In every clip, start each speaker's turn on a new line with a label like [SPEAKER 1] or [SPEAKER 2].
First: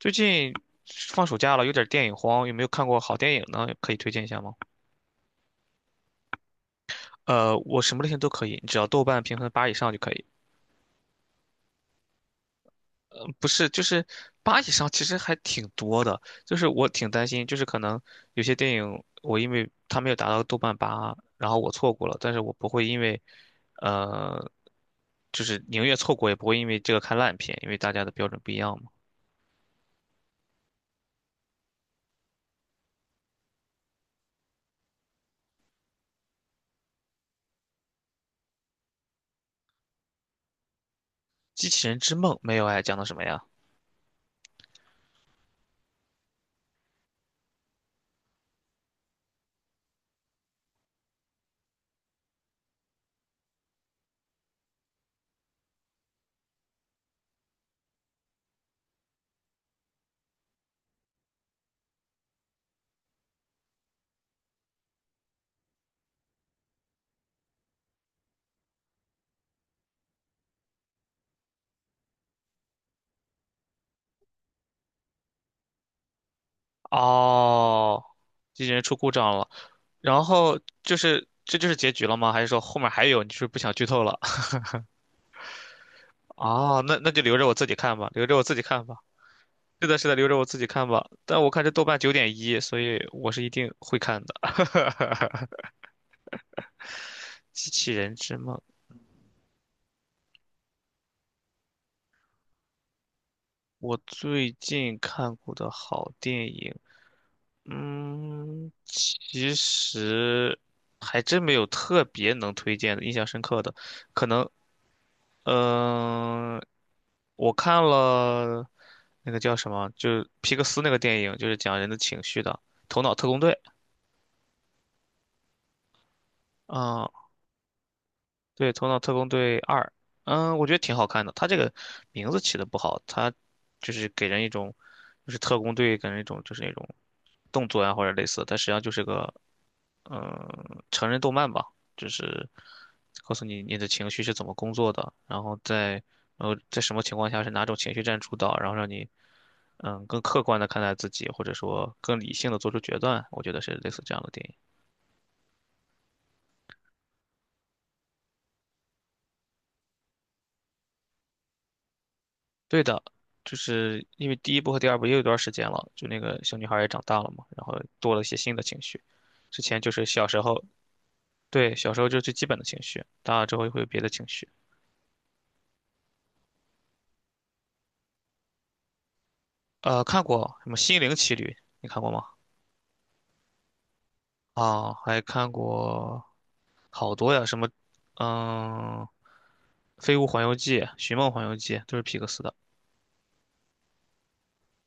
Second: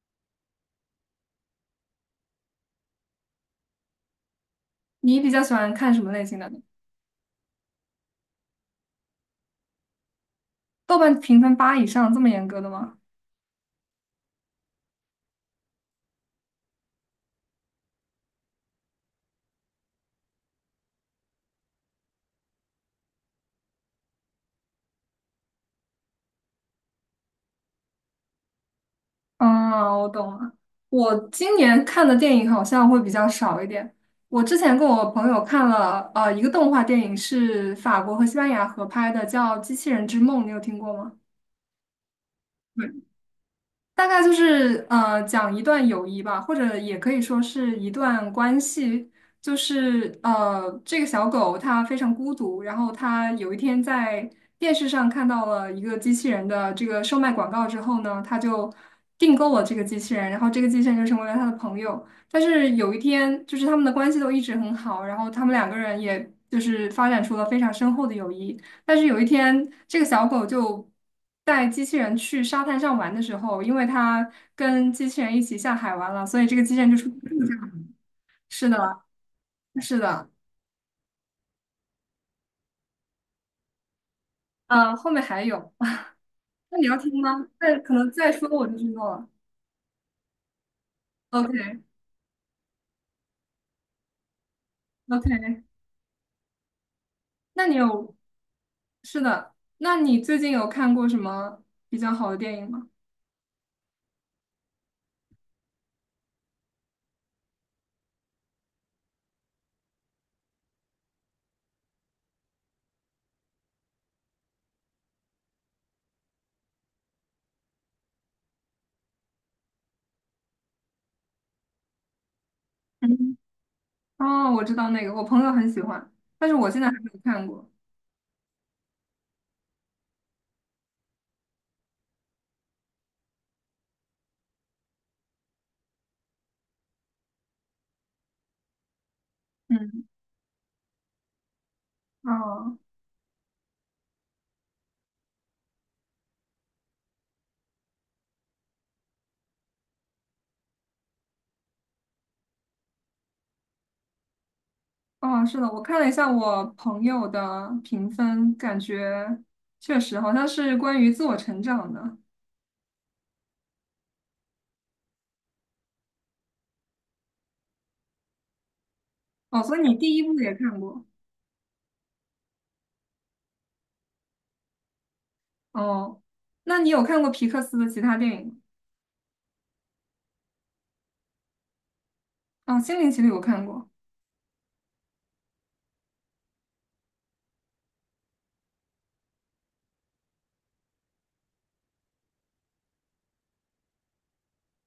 [SPEAKER 1] 最近放暑假了，有点电影荒，有没有看过好电影呢？可以推荐一下吗？
[SPEAKER 2] 你比较喜欢看什么类型的呢？
[SPEAKER 1] 我什么类型都可以，只要豆瓣评分八以上就可以。
[SPEAKER 2] 豆瓣评分八以上这么严格的吗？
[SPEAKER 1] 不是，就是八以上，其实还挺多的。就是我挺担心，就是可能有些电影我因为它没有达到豆瓣八，然后我错过了，但是我不会因为，呃，就是宁愿错过也不会因为这个看烂片，因为大家的标准不一样嘛。
[SPEAKER 2] 啊，我懂了。我今年看的电影好像会比较少一点。我之前跟我朋友看了一个动画电影，是法国和西班牙合拍的，叫《机器人之梦》，你有听过吗？
[SPEAKER 1] 机器人之梦没有哎，讲的什么呀？
[SPEAKER 2] 大概就是讲一段友谊吧，或者也可以说是一段关系。就是这个小狗它非常孤独，然后它有一天在电视上看到了一个机器人的这个售卖广告之后呢，它就订购了这个机器人，然后这个机器人就成为了它的朋友。但是有一天，就是他们的关系都一直很好，然后他们两个人也就是发展出了非常深厚的友谊。但是有一天，这个小狗就带机器人去沙滩上玩的时候，因为它跟机器人一起下海玩了，所以这个机器人就出
[SPEAKER 1] 哦，机
[SPEAKER 2] 是
[SPEAKER 1] 器人出
[SPEAKER 2] 的，
[SPEAKER 1] 故障了，
[SPEAKER 2] 是
[SPEAKER 1] 然
[SPEAKER 2] 的，
[SPEAKER 1] 后就是这就是结局了吗？还是说后面还有？你是不是不想剧透了？
[SPEAKER 2] 后面还有，那
[SPEAKER 1] 哦，
[SPEAKER 2] 你
[SPEAKER 1] 那
[SPEAKER 2] 要
[SPEAKER 1] 那
[SPEAKER 2] 听
[SPEAKER 1] 就留着
[SPEAKER 2] 吗？
[SPEAKER 1] 我自己
[SPEAKER 2] 再可
[SPEAKER 1] 看
[SPEAKER 2] 能
[SPEAKER 1] 吧，留
[SPEAKER 2] 再
[SPEAKER 1] 着我
[SPEAKER 2] 说
[SPEAKER 1] 自己
[SPEAKER 2] 我就
[SPEAKER 1] 看
[SPEAKER 2] 知
[SPEAKER 1] 吧。
[SPEAKER 2] 道了。
[SPEAKER 1] 是的，是的，留着我自己看吧。但我看这
[SPEAKER 2] OK，OK，
[SPEAKER 1] 豆瓣九点一，所以我是一定会看的。
[SPEAKER 2] 那
[SPEAKER 1] 《机
[SPEAKER 2] 你
[SPEAKER 1] 器人
[SPEAKER 2] 有，
[SPEAKER 1] 之梦》。
[SPEAKER 2] 是的，那你最近有看过什么比较好的电影吗？
[SPEAKER 1] 我最近看过的好电影，嗯，其实还真没有特别能推荐的、印象深刻的，可能。嗯、我看了那个叫什么，就是皮克斯那个电影，就是讲人的情绪的《头脑特
[SPEAKER 2] 嗯，
[SPEAKER 1] 工队》。
[SPEAKER 2] 哦，我知道那个，我朋友很喜欢，但是我现在还没
[SPEAKER 1] 啊、
[SPEAKER 2] 有看过。
[SPEAKER 1] 对，《头脑特工队二》，嗯，我觉得挺好看的。它这个名字起的不好，它就是给人一种，就是特工队，给人一种就是那种动作呀或者类似，但实际上就是个
[SPEAKER 2] 嗯，
[SPEAKER 1] 成人动漫吧，就是
[SPEAKER 2] 哦。
[SPEAKER 1] 告诉你你的情绪是怎么工作的，然后在在什么情况下是哪种情绪占主导，然后让你更客观的看待自己，或者说更理性的做出决断，我觉得是类似这样的电影。
[SPEAKER 2] 哦，是的，我看了一下我朋友的评分，感觉确实好像是关于自我成长的。
[SPEAKER 1] 对的，就是因为第一部和第二部也有一段时间了，就那个小女孩也长大了嘛，然后多了一些新的情绪。
[SPEAKER 2] 哦，
[SPEAKER 1] 之
[SPEAKER 2] 所以
[SPEAKER 1] 前就
[SPEAKER 2] 你
[SPEAKER 1] 是
[SPEAKER 2] 第一
[SPEAKER 1] 小
[SPEAKER 2] 部
[SPEAKER 1] 时
[SPEAKER 2] 也
[SPEAKER 1] 候，
[SPEAKER 2] 看过。
[SPEAKER 1] 对，小时候就是最基本的情绪，大了之后又会有别的情绪。
[SPEAKER 2] 哦，那你有看过皮克斯的其他电影
[SPEAKER 1] 看过什么《心灵奇旅》，你看过吗？
[SPEAKER 2] 吗？哦，《心灵奇旅》我看过，
[SPEAKER 1] 啊，还看过好多呀，什么，嗯，《飞屋环游记》《寻梦环游记》都是皮克斯的。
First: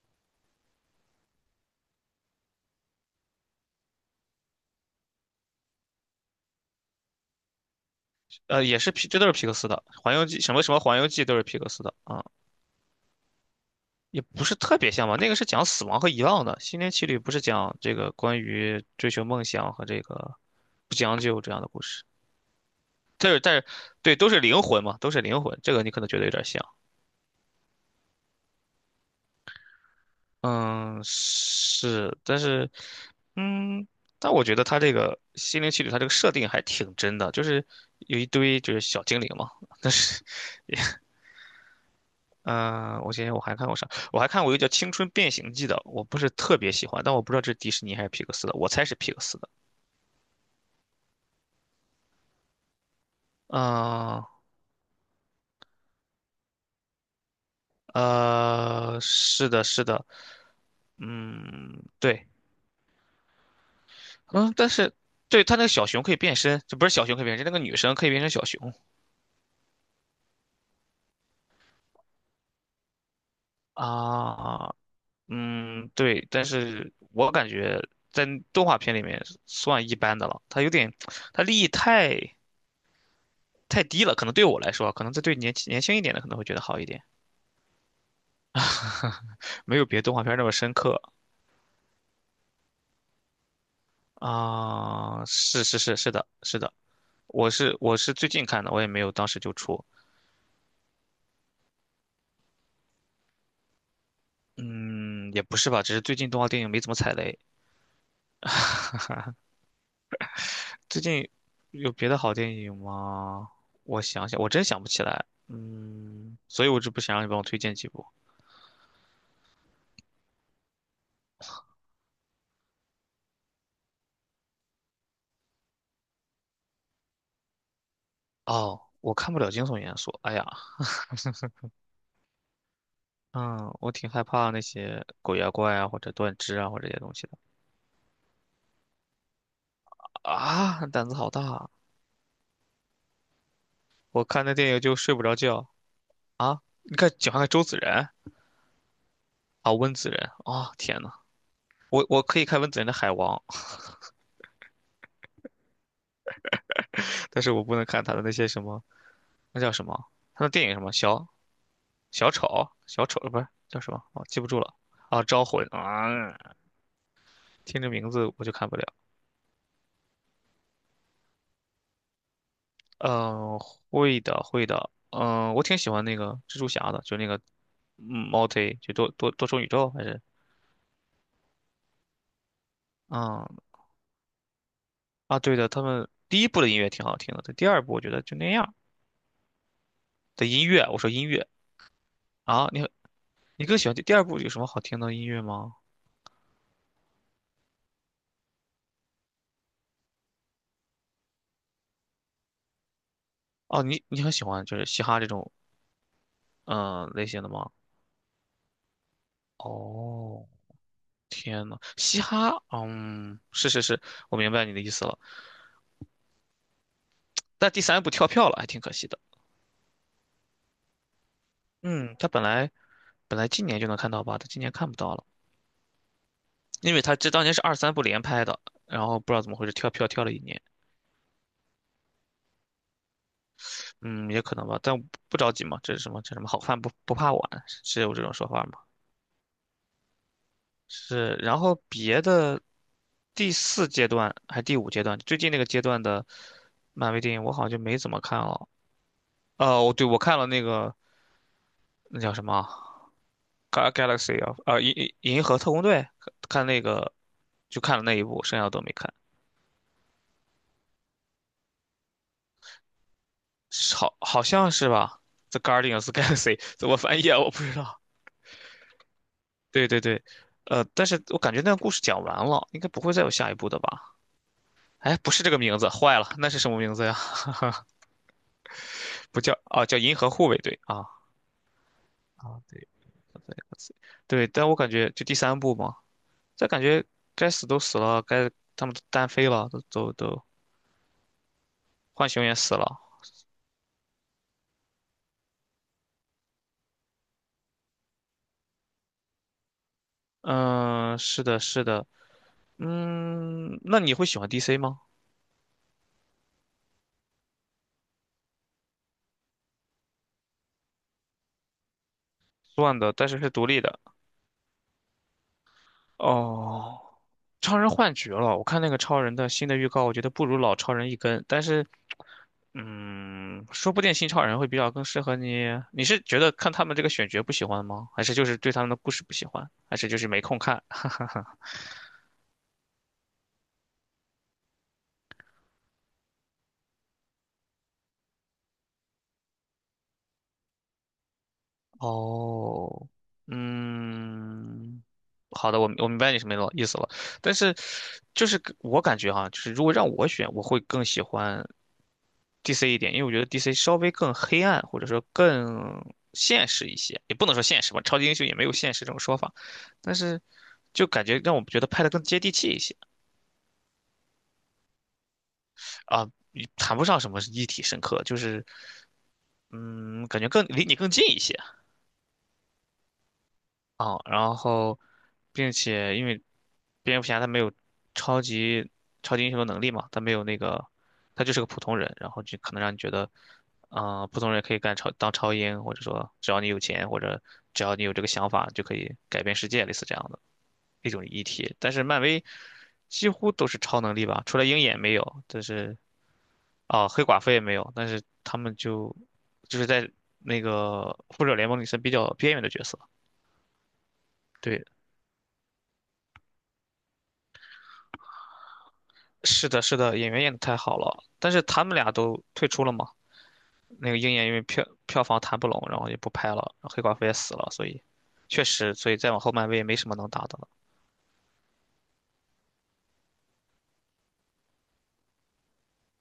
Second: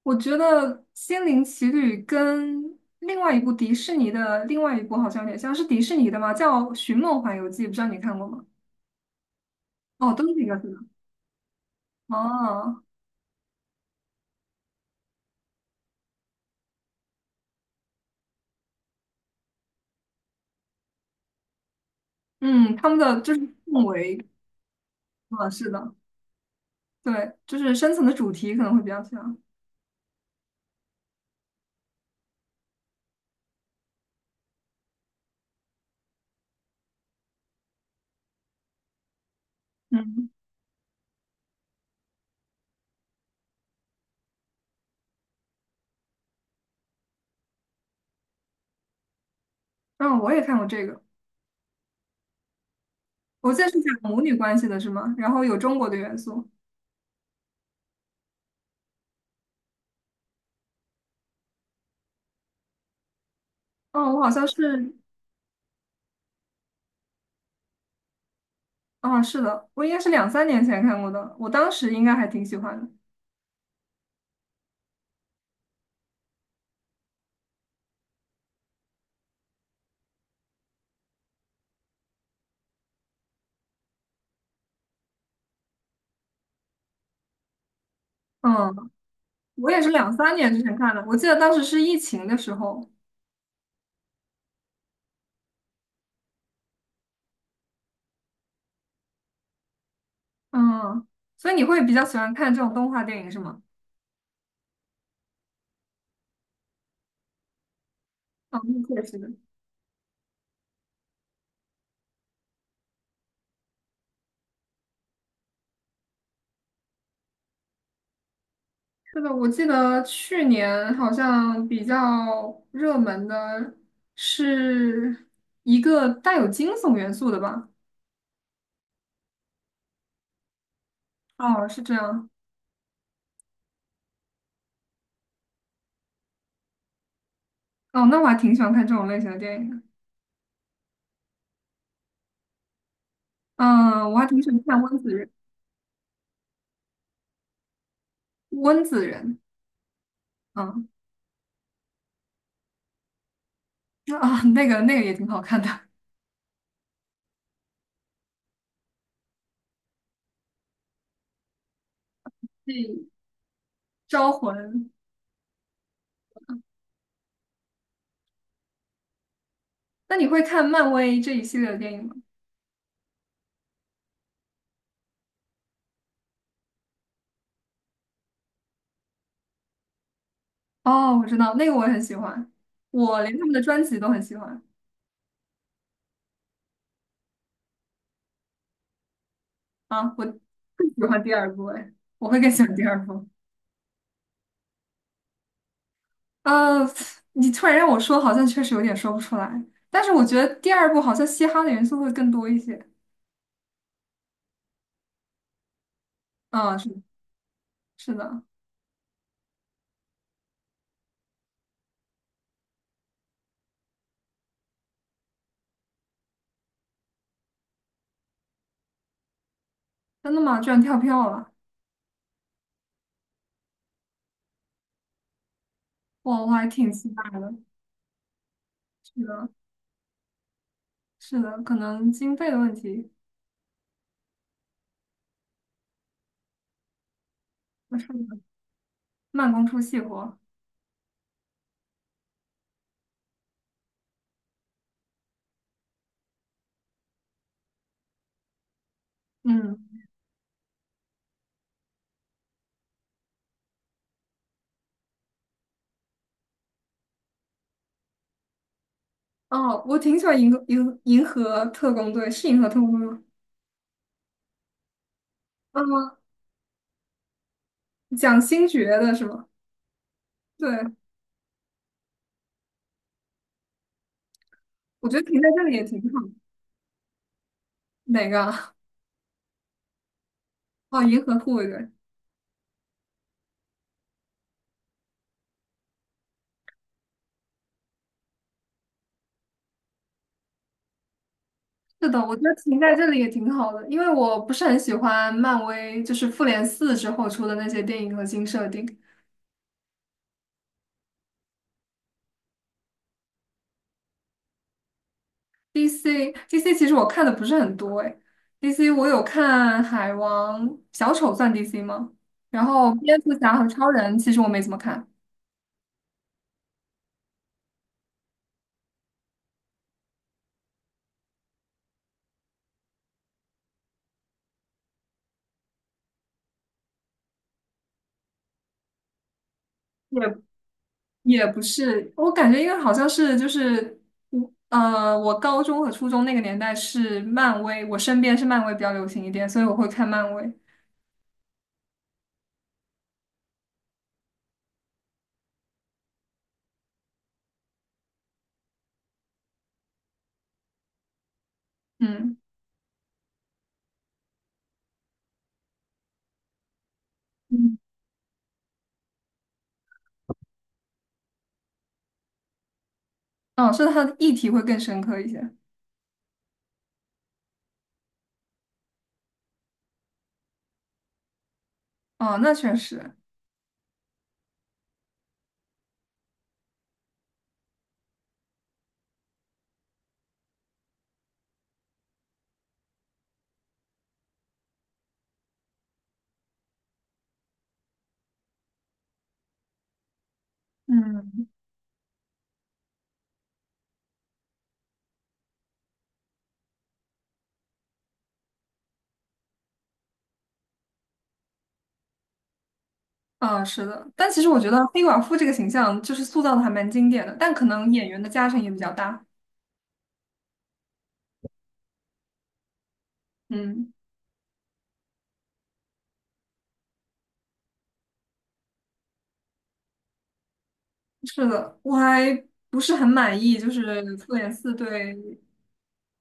[SPEAKER 2] 我觉得《心灵奇旅》跟另外一部迪士尼的另外一部好像有点像，是迪士尼的吗？叫《寻梦环游记》，不知道你看过吗？
[SPEAKER 1] 也是皮，这都是皮克斯的，
[SPEAKER 2] 哦，
[SPEAKER 1] 《环游
[SPEAKER 2] 都是
[SPEAKER 1] 记》
[SPEAKER 2] 皮
[SPEAKER 1] 什
[SPEAKER 2] 克
[SPEAKER 1] 么
[SPEAKER 2] 斯
[SPEAKER 1] 什
[SPEAKER 2] 的。
[SPEAKER 1] 么《环游记》都是皮克斯的啊，
[SPEAKER 2] 哦，
[SPEAKER 1] 也不是特别像吧。那个是讲死亡和遗忘的，《心灵奇旅》不是讲这个关于追求梦想和这个不将就这样的故事。
[SPEAKER 2] 嗯，他们的
[SPEAKER 1] 但
[SPEAKER 2] 就是
[SPEAKER 1] 是但是，
[SPEAKER 2] 氛
[SPEAKER 1] 对，
[SPEAKER 2] 围，
[SPEAKER 1] 都是灵魂嘛，都是灵
[SPEAKER 2] 啊，
[SPEAKER 1] 魂，
[SPEAKER 2] 是
[SPEAKER 1] 这个你
[SPEAKER 2] 的，
[SPEAKER 1] 可能觉得有点像。
[SPEAKER 2] 对，就是深层的主题可能会比较像。
[SPEAKER 1] 嗯，是，但是，嗯，但我觉得它这个心灵奇旅，它这个设定还挺真的，就是有一堆就是小精灵嘛。但是，
[SPEAKER 2] 嗯，
[SPEAKER 1] 嗯、我想想我还看过啥？我还看过一个叫《青春变形记》的，我不是特别喜欢，但我不知道这是迪士尼还是皮克斯的，我猜是皮克斯的。
[SPEAKER 2] 嗯，我也看过这个。我记得是讲母
[SPEAKER 1] 嗯、
[SPEAKER 2] 女关系的，是吗？然后有中国的元素。
[SPEAKER 1] 是的，是的，嗯，对，
[SPEAKER 2] 哦，我好像
[SPEAKER 1] 嗯，但
[SPEAKER 2] 是，
[SPEAKER 1] 是对它那个小熊可以变身，这不是小熊可以变身，那个女生可以变成小熊
[SPEAKER 2] 哦，是的，我应该是两三年前看过的，我当时应该还挺喜欢的。
[SPEAKER 1] 啊。嗯，对，但是我感觉在动画片里面算一般的了，它有点，它利益太太低了，可能对我来说，可能这对年轻一点的可能会觉得好一点。
[SPEAKER 2] 嗯，我
[SPEAKER 1] 没
[SPEAKER 2] 也
[SPEAKER 1] 有
[SPEAKER 2] 是
[SPEAKER 1] 别的
[SPEAKER 2] 两
[SPEAKER 1] 动画
[SPEAKER 2] 三
[SPEAKER 1] 片那么
[SPEAKER 2] 年之
[SPEAKER 1] 深
[SPEAKER 2] 前看
[SPEAKER 1] 刻
[SPEAKER 2] 的，我记得当时是疫情的时候。
[SPEAKER 1] 啊。是的，是的，我是最近看的，我也没有当时就出。
[SPEAKER 2] 嗯，所以你会比较喜欢看这种动画电影是吗？
[SPEAKER 1] 嗯，也不是吧，只是最近动画电影没怎么踩雷。
[SPEAKER 2] 哦，那确实。
[SPEAKER 1] 最近有别的好电影吗？我想想，我真想不起来，嗯，所以我就不想让你帮我推荐几部。
[SPEAKER 2] 是的，我记得去年好像比较热门的是一个带有惊悚元素的吧？
[SPEAKER 1] 哦，我看不了惊悚元素。哎呀，
[SPEAKER 2] 哦，是这样。
[SPEAKER 1] 嗯，我挺害怕那些鬼啊怪啊，或者断肢啊，或者这些东西的。
[SPEAKER 2] 哦，那我还挺喜欢看这种类型的电影的。
[SPEAKER 1] 啊，胆子好大啊。
[SPEAKER 2] 嗯，我
[SPEAKER 1] 我
[SPEAKER 2] 还挺
[SPEAKER 1] 看
[SPEAKER 2] 喜
[SPEAKER 1] 那
[SPEAKER 2] 欢
[SPEAKER 1] 电影
[SPEAKER 2] 看
[SPEAKER 1] 就
[SPEAKER 2] 温子
[SPEAKER 1] 睡不
[SPEAKER 2] 仁，
[SPEAKER 1] 着觉啊。你看，喜欢看周子仁
[SPEAKER 2] 温子仁，
[SPEAKER 1] 啊，温子仁啊，
[SPEAKER 2] 嗯
[SPEAKER 1] 天呐，我可以看温子仁的《海王》，
[SPEAKER 2] 啊，那个那个也挺好看的，
[SPEAKER 1] 但是我不能看他的那些什么，那叫什么？他的电影什么？小丑，小
[SPEAKER 2] 对，
[SPEAKER 1] 丑不是叫什么？我、
[SPEAKER 2] 招
[SPEAKER 1] 记不住了。
[SPEAKER 2] 魂。
[SPEAKER 1] 啊，招魂啊，听这名字我就看不了。
[SPEAKER 2] 那你会看漫威这一系列的电影吗？
[SPEAKER 1] 嗯，会的，会的。嗯，我挺喜欢那个蜘蛛侠的，就那个multi 就多多重宇宙还是
[SPEAKER 2] 哦，我知道，那个我也很喜欢，我连
[SPEAKER 1] 啊
[SPEAKER 2] 他们
[SPEAKER 1] 嗯
[SPEAKER 2] 的专辑都很喜欢
[SPEAKER 1] 啊，对的，他们第一部的音乐挺好听的，但第二部我觉得就那样
[SPEAKER 2] 啊，我
[SPEAKER 1] 的音乐，
[SPEAKER 2] 更
[SPEAKER 1] 我
[SPEAKER 2] 喜
[SPEAKER 1] 说
[SPEAKER 2] 欢
[SPEAKER 1] 音
[SPEAKER 2] 第
[SPEAKER 1] 乐
[SPEAKER 2] 二部，哎，我会更喜
[SPEAKER 1] 啊，
[SPEAKER 2] 欢第
[SPEAKER 1] 你
[SPEAKER 2] 二部。
[SPEAKER 1] 你更喜欢第二部有什么好听的音乐吗？
[SPEAKER 2] 呃，你突然让我说，好像确实有点说不出来，但是我觉得第二部好像嘻哈的元素会更多一些。
[SPEAKER 1] 哦，你你很喜欢就是嘻哈这种
[SPEAKER 2] 啊，是
[SPEAKER 1] 类型的吗？
[SPEAKER 2] 是的，
[SPEAKER 1] 哦，天呐，嘻哈，嗯，我明白你的意思了。但第三部跳票了，还挺可惜的。
[SPEAKER 2] 真的吗？居然跳票了。
[SPEAKER 1] 嗯，他本来本来今年就能看到吧，他今年看不到了，
[SPEAKER 2] 我还挺
[SPEAKER 1] 因为
[SPEAKER 2] 期
[SPEAKER 1] 他这
[SPEAKER 2] 待
[SPEAKER 1] 当年
[SPEAKER 2] 的。
[SPEAKER 1] 是二三部连拍的，然
[SPEAKER 2] 是
[SPEAKER 1] 后不知道
[SPEAKER 2] 的，
[SPEAKER 1] 怎么回事跳票跳了一年。
[SPEAKER 2] 是的，可能经费的问题，
[SPEAKER 1] 嗯，也可能吧，但不着急嘛。这是什么？这什么好饭不怕晚，是
[SPEAKER 2] 是
[SPEAKER 1] 有这种
[SPEAKER 2] 的
[SPEAKER 1] 说法吗？
[SPEAKER 2] 慢工出细活。
[SPEAKER 1] 是。然后别的第四阶段还是第五阶段，最近那个阶段的漫威电影我好像就没怎么看了。哦，
[SPEAKER 2] 嗯，
[SPEAKER 1] 我看了那个那叫什么啊《Ga- Galaxy o》 啊，银河特工队，看那个就看了那一部，剩下的都没看。
[SPEAKER 2] 哦，我挺喜欢银河特工队，是银河特工队吗？
[SPEAKER 1] 是，好好像是吧，《The Guardians of the
[SPEAKER 2] 啊、
[SPEAKER 1] Galaxy》怎么翻译啊？我不知道。
[SPEAKER 2] 讲星爵的是吗？
[SPEAKER 1] 对对对。
[SPEAKER 2] 对，
[SPEAKER 1] 但是我感觉那个故事讲完了，应该不会再有下一部的吧？
[SPEAKER 2] 我觉
[SPEAKER 1] 哎，
[SPEAKER 2] 得
[SPEAKER 1] 不
[SPEAKER 2] 停
[SPEAKER 1] 是
[SPEAKER 2] 在
[SPEAKER 1] 这个
[SPEAKER 2] 这里
[SPEAKER 1] 名
[SPEAKER 2] 也
[SPEAKER 1] 字，
[SPEAKER 2] 挺
[SPEAKER 1] 坏
[SPEAKER 2] 好。
[SPEAKER 1] 了，那是什么名字呀？
[SPEAKER 2] 哪个啊
[SPEAKER 1] 不叫啊，叫银河护卫队
[SPEAKER 2] 哦，
[SPEAKER 1] 啊。
[SPEAKER 2] 银河护卫队。
[SPEAKER 1] 啊，对，但我感觉就第三部嘛，这感觉该死都死了，该他们都单飞了，都都都
[SPEAKER 2] 是的，
[SPEAKER 1] 浣
[SPEAKER 2] 我觉
[SPEAKER 1] 熊
[SPEAKER 2] 得
[SPEAKER 1] 也死
[SPEAKER 2] 停在
[SPEAKER 1] 了。
[SPEAKER 2] 这里也挺好的，因为我不是很喜欢漫威，就是复联四之后出的那些电影和新设定，
[SPEAKER 1] 嗯，是的，是的，嗯，那你会喜欢 DC 吗？
[SPEAKER 2] DC 其实我看的不是很多哎，DC 我有看海王、小丑算 DC 吗？然后
[SPEAKER 1] 算的，
[SPEAKER 2] 蝙
[SPEAKER 1] 但
[SPEAKER 2] 蝠
[SPEAKER 1] 是是
[SPEAKER 2] 侠
[SPEAKER 1] 独
[SPEAKER 2] 和
[SPEAKER 1] 立
[SPEAKER 2] 超
[SPEAKER 1] 的。
[SPEAKER 2] 人其实我没怎么看，
[SPEAKER 1] 哦，超人换角了。我看那个超人的新的预告，我觉得不如老超人一根。但是，嗯，说不定新超人会比较更适合你。你是觉得看他们这个选角不喜欢吗？还是就是对他们的故事不喜欢？还是就是没
[SPEAKER 2] 也
[SPEAKER 1] 空看？
[SPEAKER 2] 也不是，我感觉因为好像是就是我高中和初中那个年代是漫威，我身边是漫威比较流行一点，所以我会看漫威。
[SPEAKER 1] 哦，嗯，好的，我明白你什么意思了。但是，就是我感觉哈，就是如果让我选，我会更喜欢
[SPEAKER 2] 嗯
[SPEAKER 1] DC 一点，因为我觉得 DC 稍微更黑暗，或者说更现实一些，也不能说
[SPEAKER 2] 嗯，
[SPEAKER 1] 现实吧，超级英雄也没有现实这种说法，但是就感觉让我们觉得拍的更接地气一些。
[SPEAKER 2] 哦，是它的议题会更深刻一些。
[SPEAKER 1] 啊，也谈不上什么立体深刻，就是嗯，感觉更离你更近一些。
[SPEAKER 2] 哦，那确实，
[SPEAKER 1] 哦，然后，并且因为蝙蝠侠他没有超级超级英雄的能力嘛，他没有那个，他就是个普通人，然后就可能让你觉得，啊、普通人可以干超当超英，或者说只要你有钱，或者只要你有这个想法，就可以改变世界，类似这样的一种议
[SPEAKER 2] 嗯。
[SPEAKER 1] 题。但是漫威几乎都是超能力吧，除了鹰眼没有，但是黑寡妇也没有，但是他们就是在那个复仇者联盟里算比较边缘的角色。
[SPEAKER 2] 啊，是的，但其实我觉
[SPEAKER 1] 对。
[SPEAKER 2] 得黑寡妇这个形象就是塑造的还蛮经典的，但可能演员的加成也比较大。
[SPEAKER 1] 是的，是的，演员演的太好了，但是他们俩都退出了嘛。
[SPEAKER 2] 嗯，
[SPEAKER 1] 那个鹰眼因为票房谈不拢，然后也不拍了，然后黑寡妇也死了，所以确实，所以再往后漫威也没什么能打的了。
[SPEAKER 2] 是的，我还不是很满意，就是复联四对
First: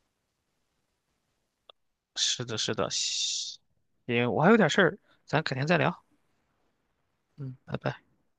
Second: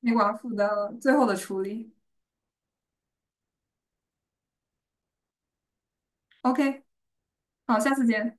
[SPEAKER 2] 黑寡妇的最后的处理。
[SPEAKER 1] 是的，是的，西因为我还有点事儿，咱改天再聊。
[SPEAKER 2] OK，
[SPEAKER 1] 嗯，拜
[SPEAKER 2] 好，下
[SPEAKER 1] 拜。
[SPEAKER 2] 次见。